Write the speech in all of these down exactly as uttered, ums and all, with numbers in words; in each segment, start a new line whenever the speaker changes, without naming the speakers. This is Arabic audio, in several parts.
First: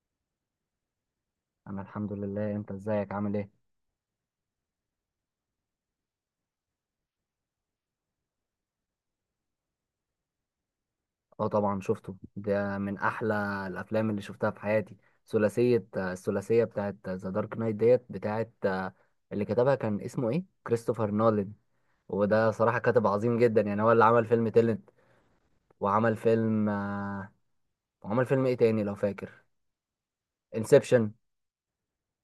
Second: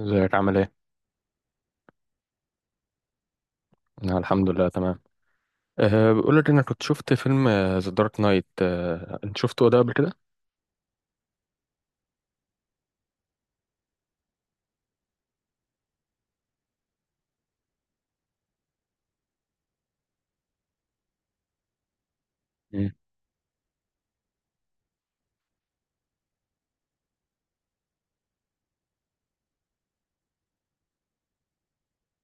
ازيك عامل ايه؟
انا الحمد لله. انت ازيك عامل ايه؟
انا الحمد لله تمام. أه بقول لك انا كنت شفت فيلم ذا دارك نايت. أه انت شفته ده قبل كده؟
اه طبعا شفته، ده من احلى الافلام اللي شفتها في حياتي. ثلاثيه الثلاثيه بتاعت ذا دارك نايت ديت، بتاعت اللي كتبها كان اسمه ايه، كريستوفر نولان. وده صراحه
مم.
كاتب عظيم جدا، يعني هو اللي عمل فيلم تيلنت، وعمل فيلم آه، وعمل فيلم ايه تاني لو فاكر، انسبشن.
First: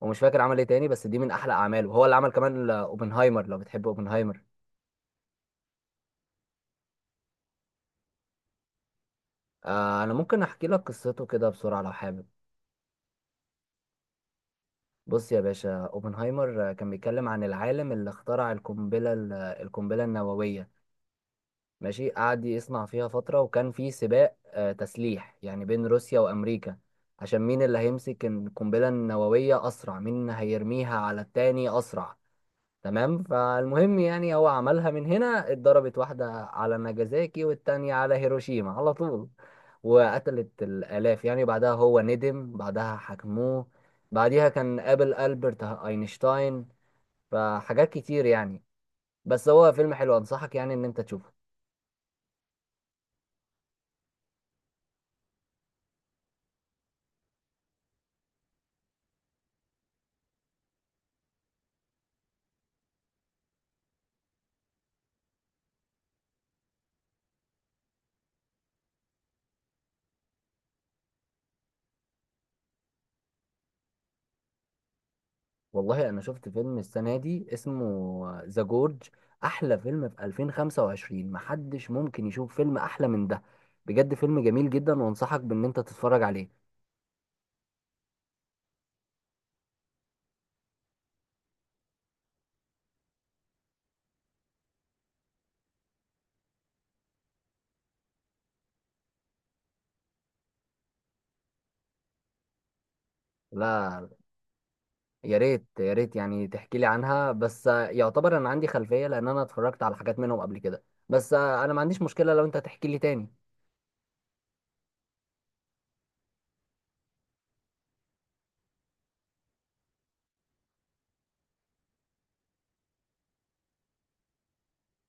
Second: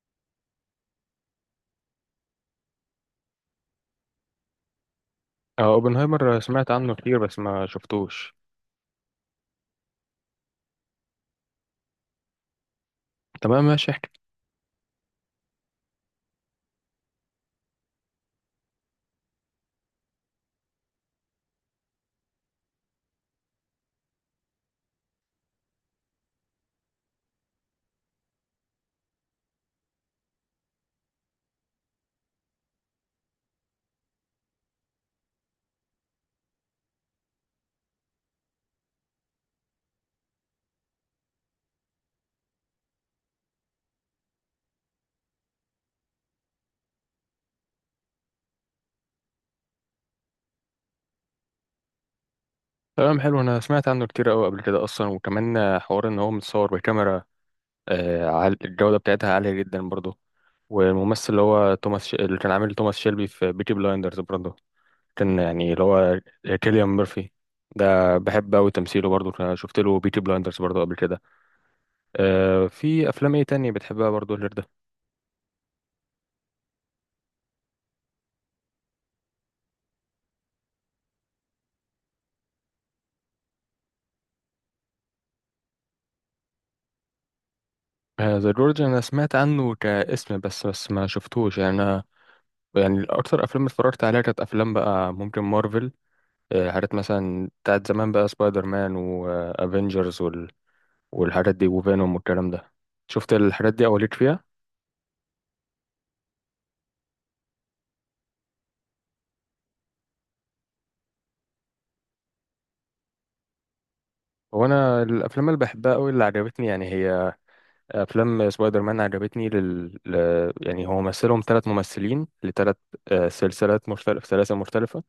ومش فاكر عمل ايه تاني، بس دي من احلى اعماله، وهو اللي عمل كمان آه، اوبنهايمر. لو بتحب اوبنهايمر،
اه اوبنهايمر، آه، سمعت عنه كتير بس ما شفتوش.
آه، انا ممكن احكي لك قصته كده بسرعه لو حابب.
تمام ماشي احكي.
بص يا باشا، اوبنهايمر كان بيتكلم عن العالم اللي اخترع القنبلة ال- القنبلة النووية. ماشي، قعد يصنع فيها فترة، وكان في سباق آه، تسليح يعني، بين روسيا وأمريكا، عشان مين اللي هيمسك القنبلة النووية أسرع، مين هيرميها على التاني أسرع. تمام، فالمهم يعني هو عملها، من هنا اتضربت واحدة على ناجازاكي والتانية على هيروشيما على طول، وقتلت الآلاف. يعني بعدها هو ندم، بعدها حكموه، بعديها كان قابل ألبرت أينشتاين، فحاجات كتير يعني. بس هو فيلم حلو، أنصحك يعني إن أنت تشوفه.
تمام حلو، انا سمعت عنه كتير قوي قبل كده اصلا، وكمان آه، حوار ان هو متصور بكاميرا. أه عال- الجودة بتاعتها عالية جدا برضه. والممثل اللي هو توماس ش... اللي كان عامل توماس شيلبي في بيكي بلايندرز برضه، كان يعني اللي هو كيليان ميرفي. ده بحب قوي تمثيله برضه، شفت له بيكي بلايندرز برضه قبل كده. آه، في افلام ايه تانية بتحبها برضو غير ده؟
والله أنا شفت فيلم السنة دي اسمه ذا جورج، أحلى فيلم في ألفين وخمسة وعشرين، محدش ممكن يشوف فيلم أحلى من ده. بجد فيلم جميل جدا، وأنصحك بإن أنت تتفرج عليه.
ذا جورج، انا سمعت عنه كاسم بس، بس ما شفتوش يعني. انا يعني اكتر افلام اتفرجت عليها كانت افلام بقى ممكن مارفل، آه، حاجات مثلا بتاعت زمان بقى، سبايدر مان وافنجرز وال... والحاجات دي وفينوم والكلام ده. شفت الحاجات دي او
لا.
ليك فيها؟
يا ريت، يا ريت يعني تحكي لي عنها، بس آه، يعتبر انا عندي خلفية، لان انا اتفرجت على حاجات منهم قبل كده، بس آه، انا ما عنديش مشكلة لو انت تحكي لي تاني.
هو انا الافلام اللي بحبها قوي اللي عجبتني يعني هي افلام سبايدر مان، عجبتني لل... ل... يعني هو مثلهم ثلاث ممثلين لثلاث سلسلات، مختلف سلاسل مختلفة.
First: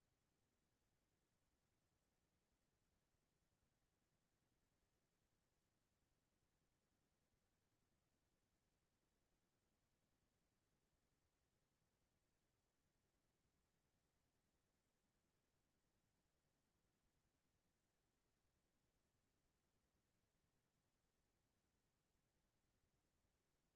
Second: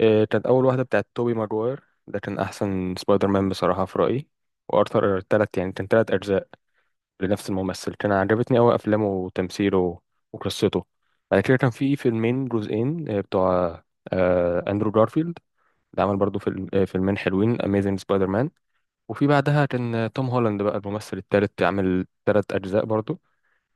آه، كانت أول واحدة بتاعت توبي ماجواير، ده كان أحسن سبايدر مان بصراحة في رأيي. وأرثر تلات يعني، كان تلات أجزاء لنفس الممثل، كان عجبتني أوي أفلامه وتمثيله وقصته. بعد كده كان في فيلمين جزئين آه، بتوع آه، أندرو جارفيلد، ده عمل برضه فيلم آه، فيلمين حلوين، أميزنج سبايدر مان. وفي بعدها كان آه، توم هولاند بقى الممثل التالت، عامل تلات أجزاء برضه،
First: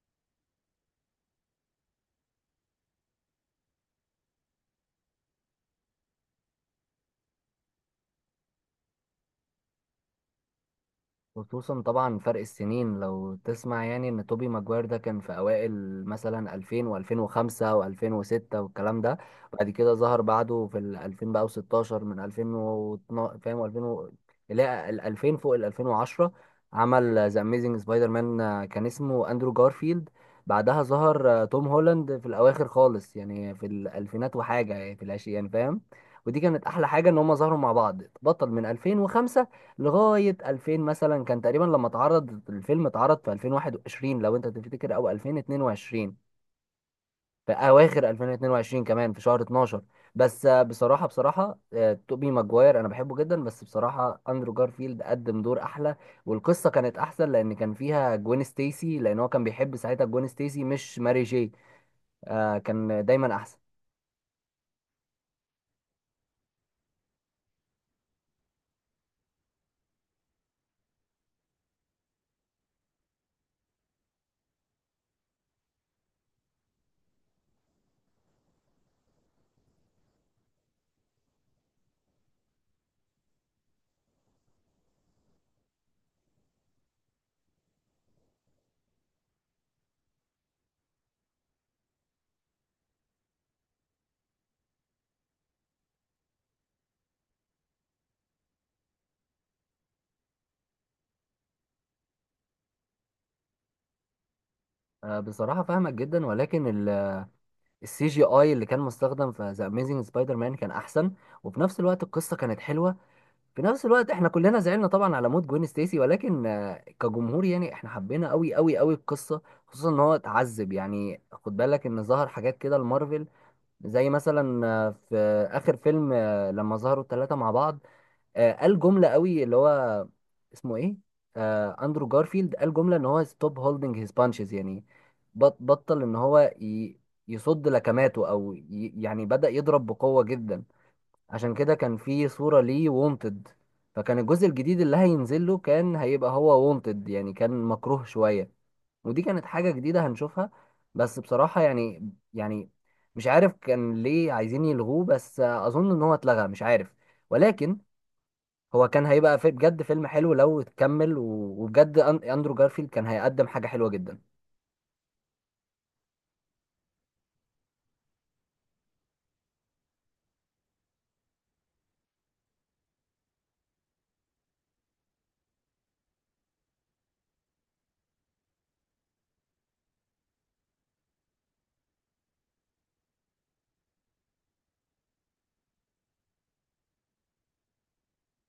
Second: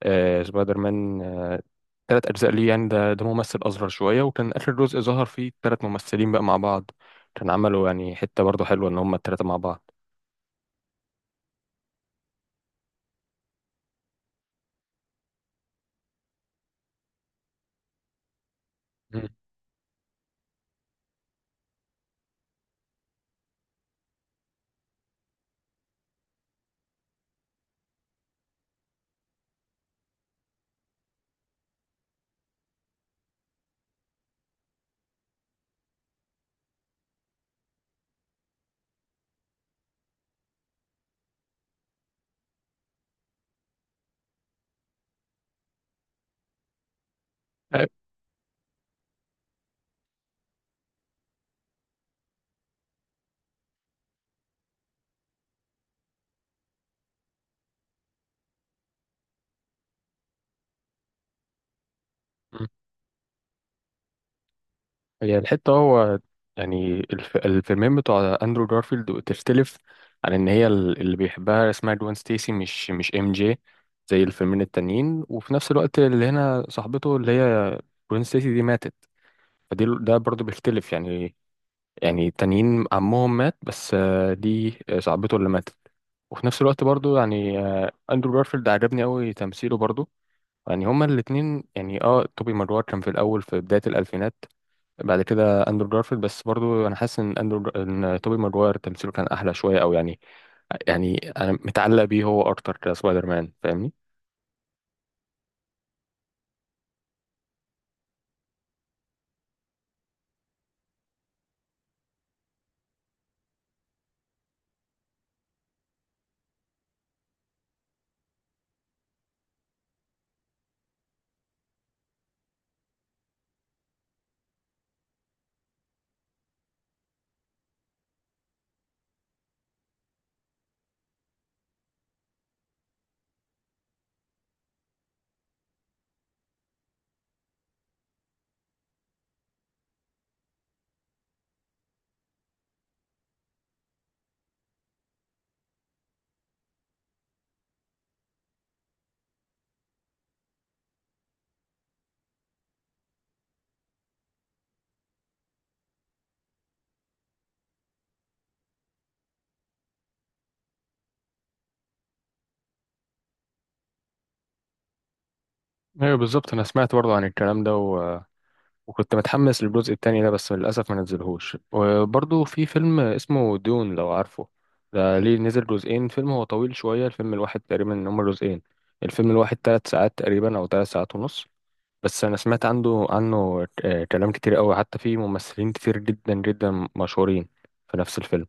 آه، سبايدر مان. آه، تلات أجزاء ليه يعني، ده ده ممثل أصغر شوية. وكان آخر جزء ظهر فيه تلات ممثلين بقى مع بعض، كان عملوا يعني حتة برضه حلوة إن هما التلاتة مع بعض.
خصوصا طبعا فرق السنين لو تسمع، يعني ان توبي ماجواير ده كان في اوائل مثلا ألفين و2005 و2006 والكلام ده.
مم.
بعد كده ظهر بعده في ال ألفين بقى، و16 من ألفين واثناشر، فاهم؟ ألفين و... لا، ال ألفين فوق، ال ألفين وعشرة عمل ذا اميزنج سبايدر مان، آه، كان اسمه اندرو جارفيلد. بعدها ظهر آه، توم هولاند في الاواخر خالص، يعني في الالفينات وحاجه، يعني في العشرين يعني، فاهم؟ ودي كانت احلى حاجه، ان هم ظهروا مع بعض. بطل من ألفين وخمسة لغاية ألفين مثلا كان تقريبا، لما اتعرض الفيلم، اتعرض في ألفين وواحد وعشرين لو انت تفتكر، او ألفين واتنين وعشرين، في
أه،
اواخر ألفين واتنين وعشرين، كمان في شهر اتناشر. بس آه، بصراحة، بصراحة آه، توبي ماجواير انا بحبه جدا، بس بصراحة اندرو جارفيلد قدم دور احلى، والقصة كانت احسن، لان كان فيها جوين ستيسي، لان هو كان بيحب ساعتها جوين ستيسي مش ماري جي. آه،
مم.
كان دايما احسن.
هي الحتة هو يعني الف- الفيلمين بتوع أندرو جارفيلد تختلف عن إن هي ال- اللي بيحبها اسمها جوان ستيسي، مش مش إم جي زي الفيلمين التانيين. وفي نفس الوقت اللي هنا صاحبته اللي هي جوان ستيسي دي ماتت، فدي ده برضه بيختلف يعني. يعني التانيين عمهم مات، بس آه، دي آه، صاحبته اللي ماتت. وفي نفس الوقت برضو يعني آه، اندرو جارفيلد عجبني قوي تمثيله برضو. يعني هما الاتنين يعني، اه توبي ماجوار كان في الاول في بداية الالفينات، بعد كده اندرو جارفيلد. بس برضو انا حاسس ان اندرو ان توبي ماجوار تمثيله كان احلى شوية، او يعني يعني انا متعلق بيه هو اكتر كسبايدر مان، فاهمني؟
آه، بصراحة فاهمك جدا، ولكن السي جي اي اللي كان مستخدم في ذا اميزنج سبايدر مان كان احسن، وفي نفس الوقت القصة كانت حلوة. في نفس الوقت احنا كلنا زعلنا طبعا على موت جوين ستيسي، ولكن آه، كجمهور يعني احنا حبينا قوي قوي قوي القصه، خصوصا ان هو اتعذب. يعني خد بالك ان ظهر حاجات كده لمارفل، زي مثلا آه، في اخر فيلم آه، لما ظهروا الثلاثه مع بعض، آه، قال جمله قوي اللي هو اسمه ايه، آه، اندرو جارفيلد قال جمله ان هو ستوب هولدنج هيز بانشز، يعني بط- بطل ان هو ي- يصد لكماته، او ي- يعني بدأ يضرب بقوه جدا. عشان كده كان في صورة ليه وونتد، فكان الجزء الجديد اللي هينزل له كان هيبقى هو وونتد، يعني كان مكروه شوية. ودي كانت حاجة جديدة هنشوفها. بس بصراحة يعني، يعني مش عارف كان ليه عايزين يلغوه، بس أظن إن هو اتلغى، مش عارف. ولكن هو كان هيبقى في بجد فيلم حلو لو اتكمل، و- وبجد أن- أندرو جارفيلد كان هيقدم حاجة حلوة جدا.
ايوه بالظبط، انا سمعت برضو عن الكلام ده وكنت متحمس للجزء التاني ده بس للأسف ما نزلهوش. وبرضه في فيلم اسمه دون، لو عارفه، ده ليه نزل جزئين، فيلم هو طويل شوية. الفيلم الواحد تقريبا إن هما جزئين، الفيلم الواحد تلات ساعات تقريبا أو تلات ساعات ونص. بس أنا سمعت عنده عنه آه، كلام كتير أوي، حتى في ممثلين كتير جدا جدا مشهورين في نفس الفيلم.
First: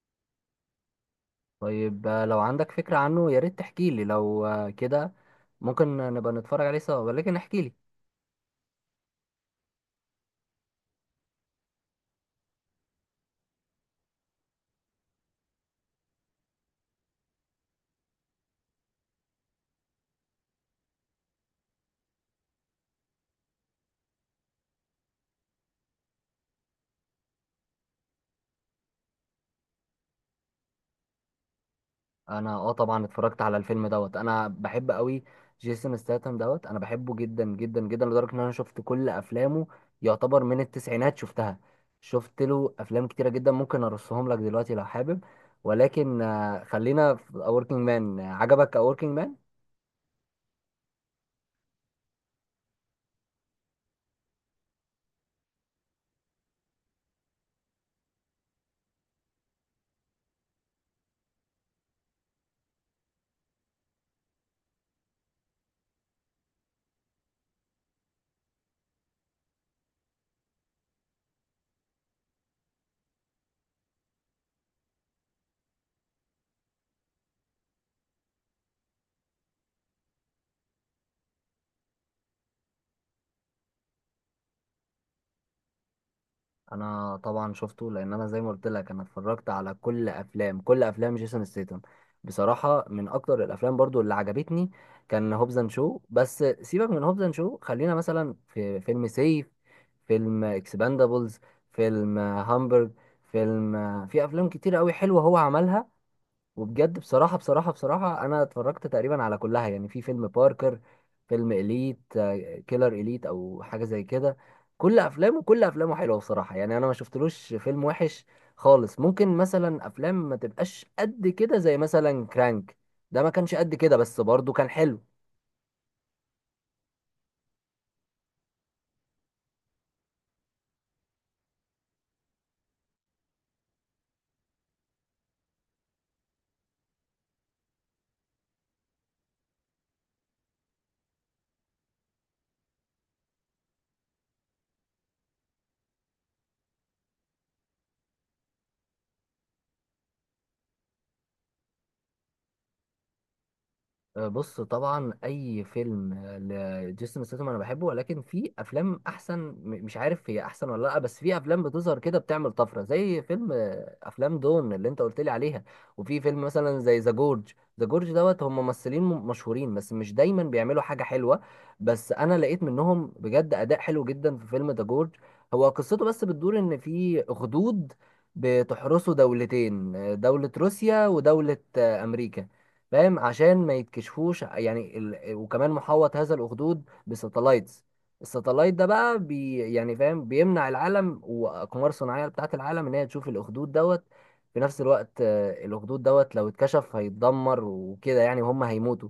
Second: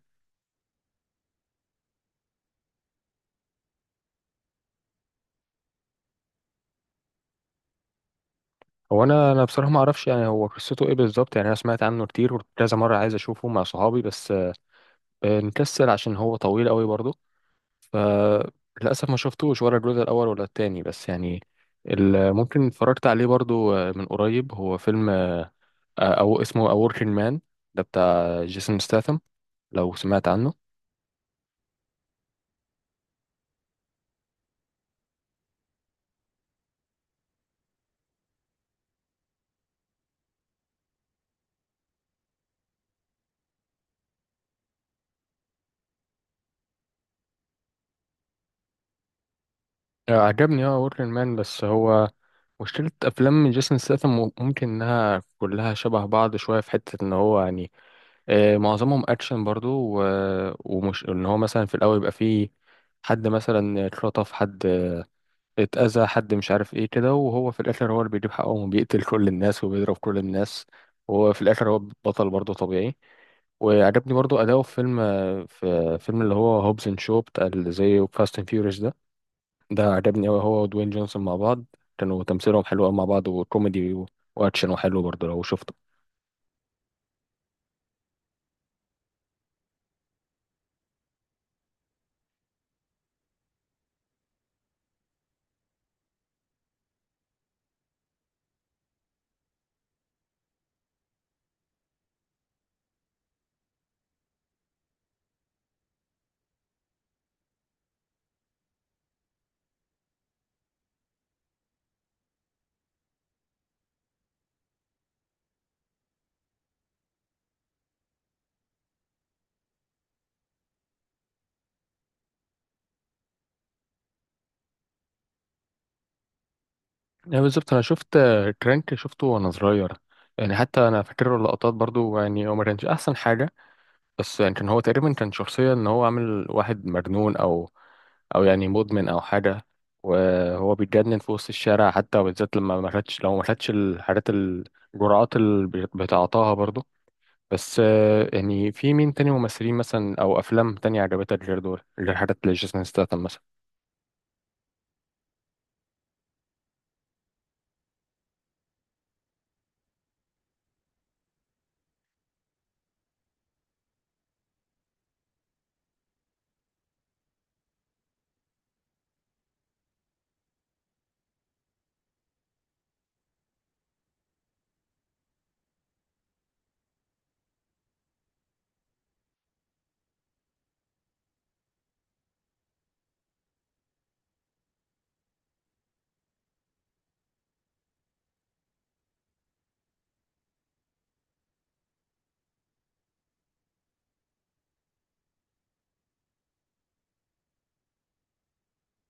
طيب، آه، لو عندك فكرة عنه يا ريت تحكي لي، لو آه، كده ممكن نبقى نتفرج عليه سوا، ولكن احكي لي.
هو أنا أنا بصراحة ما أعرفش يعني هو قصته إيه بالظبط يعني. أنا سمعت عنه كتير وكذا مرة عايز أشوفه مع صحابي، بس آه، نكسل عشان هو طويل أوي برضه. فللأسف ما شفتوش ولا الجزء الأول ولا التاني، بس يعني ال- ممكن اتفرجت عليه برضو آه، من قريب، هو فيلم آه، أو اسمه A Working Man، ده بتاع جيسون ستاثام، لو سمعت عنه.
انا اه طبعا اتفرجت على الفيلم دوت. انا بحب قوي جيسون ستاثام دوت، انا بحبه جدا جدا جدا لدرجه ان انا شفت كل افلامه، يعتبر من التسعينات شفتها. شفت له افلام كتيره جدا، ممكن ارصهم لك دلوقتي لو حابب، ولكن آه، خلينا في اوركينج مان. عجبك اوركينج مان؟
آه، عجبني اه A Working Man، بس هو مشكلة أفلام جيسون ستاثام ممكن إنها كلها شبه بعض شوية، في حتة إن هو يعني آه، معظمهم أكشن برضو. و- ومش إن هو مثلا في الأول يبقى فيه حد مثلا اتخطف، حد اتأذى حد مش عارف ايه كده، وهو في الاخر هو اللي بيجيب حقه وبيقتل كل الناس وبيضرب كل الناس. وهو في الاخر هو بطل برضه طبيعي. وعجبني برضه أداؤه في فيلم في فيلم اللي هو هوبز اند شو، بتاع اللي زي فاست اند فيوريوس ده. ده عجبني أوي هو ودوين جونسون مع بعض، كانوا تمثيلهم حلو أوي مع بعض، وكوميدي و- وأكشن وحلو برضه لو شفته.
انا طبعا شفته، لان انا زي ما قلت لك انا اتفرجت على كل افلام، كل افلام جيسون ستيتم. بصراحه من اكتر الافلام برضو اللي عجبتني كان هوبز اند شو، بس سيبك من هوبز اند شو، خلينا مثلا في فيلم سيف، فيلم اكسباندابلز، فيلم هامبرج، فيلم، في افلام كتير قوي حلوه هو عملها. وبجد بصراحة، بصراحة، بصراحة أنا اتفرجت تقريبا على كلها. يعني في فيلم باركر، فيلم إليت آه، كيلر إليت أو حاجة زي كده. كل أفلامه، كل أفلامه حلوة بصراحة، يعني أنا ما شفتلوش فيلم وحش خالص. ممكن مثلا أفلام ما تبقاش قد كده زي مثلا كرانك، ده ما كانش قد كده، بس برضه كان حلو.
يعني بالظبط أنا شفت كرانك، شفته وأنا صغير. يعني حتى أنا فاكر له اللقطات برضه، يعني هو ما كانش أحسن حاجة. بس يعني كان هو تقريبا كان شخصية إن هو عامل واحد مجنون، أو او يعني مدمن او حاجه. وهو بيتجنن في وسط الشارع حتى، وبالذات لما ما خدش لو ما خدش الحاجات ال- الجرعات اللي بت- بتعطاها برضه. بس آه، يعني في مين تاني ممثلين مثلا او افلام تانية عجبتك غير دول، غير حاجات لجيسون ستاثام مثلا؟
آه، بص طبعا اي فيلم آه، لجيسون ستاثام انا بحبه، ولكن في افلام احسن، م- مش عارف هي احسن ولا لا، بس في افلام بتظهر كده بتعمل طفره، زي فيلم آه، افلام دون اللي انت قلت لي عليها، وفي فيلم مثلا زي ذا جورج. ذا جورج دوت، هم ممثلين م- مشهورين بس مش دايما بيعملوا حاجه حلوه، بس انا لقيت منهم بجد اداء حلو جدا في فيلم ذا جورج. هو قصته بس بتدور ان في اخدود بتحرسوا دولتين، آه، دولة روسيا ودولة آه، أمريكا، فاهم؟ عشان ما يتكشفوش يعني ال... وكمان محوط هذا الأخدود بساتلايتس. الساتلايت ده بقى بي... يعني فاهم، بيمنع العالم وأقمار صناعية بتاعة العالم إن هي تشوف الأخدود دوت. في نفس الوقت آه، الأخدود دوت لو اتكشف هيتدمر وكده، يعني وهم هيموتوا.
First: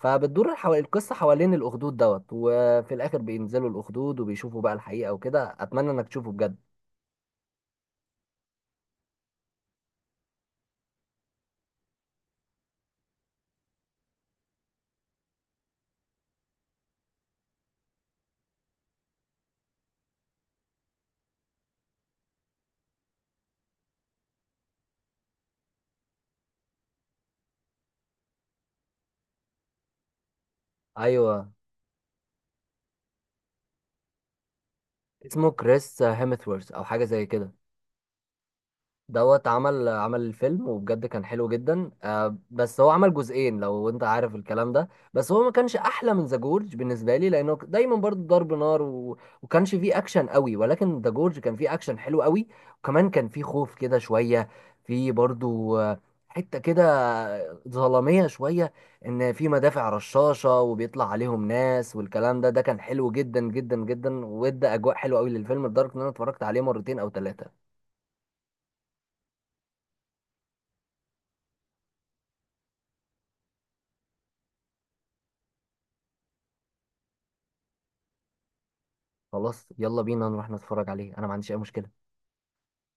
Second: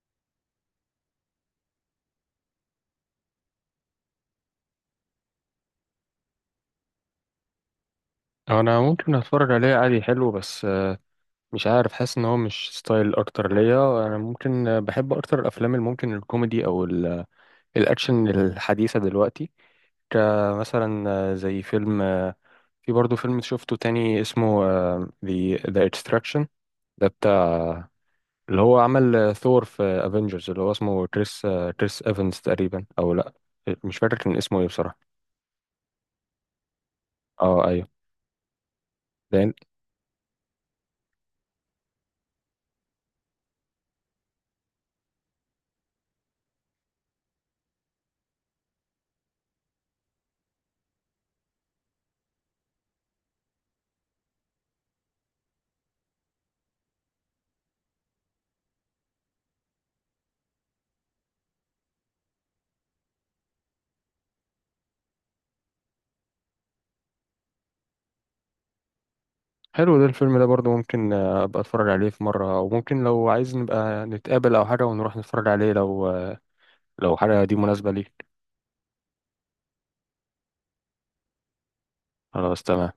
فبتدور حو... القصة حوالين الأخدود دوت، وفي الآخر بينزلوا الأخدود وبيشوفوا بقى الحقيقة وكده. أتمنى إنك تشوفه بجد.
انا ممكن اتفرج عليه عادي، حلو، بس آه، مش عارف، حاسس ان هو مش ستايل اكتر ليا. انا ممكن آه، بحب اكتر الافلام اللي ممكن الكوميدي او ال- الاكشن الحديثه دلوقتي، كمثلا آه، زي فيلم. في برضه فيلم شفته تاني اسمه آه، The The Extraction، ده بتاع اللي هو عمل آه، ثور في افنجرز، اللي هو اسمه كريس
أيوه.
آه، كريس ايفنز تقريبا او لا، مش فاكر كان اسمه ايه بصراحة.
اسمه كريس هيمثورث أو حاجة زي كده.
اه ايوه.
دوت
ده
عمل عمل الفيلم، وبجد كان حلو جدا، آه، بس هو عمل جزئين لو انت عارف الكلام ده. بس هو ما كانش احلى من ذا جورج بالنسبه لي، لانه ك- دايما برضه ضرب نار و... وكانش فيه اكشن قوي، ولكن ذا جورج كان فيه اكشن حلو قوي، وكمان كان فيه خوف كده شويه، فيه برضه آه، حته كده ظلاميه شويه، ان في مدافع رشاشه وبيطلع عليهم ناس والكلام ده. ده كان حلو جدا جدا جدا، وادى اجواء حلوه قوي للفيلم لدرجه ان انا اتفرجت عليه مرتين او ثلاثه.
حلو، ده الفيلم ده برضه ممكن آه، ابقى اتفرج عليه في مرة، او ممكن لو عايز نبقى نتقابل او حاجة ونروح نتفرج عليه، لو آه، لو حاجة دي مناسبة ليك.
خلاص، يلا بينا نروح نتفرج عليه، انا ما عنديش اي مشكلة.
خلاص تمام.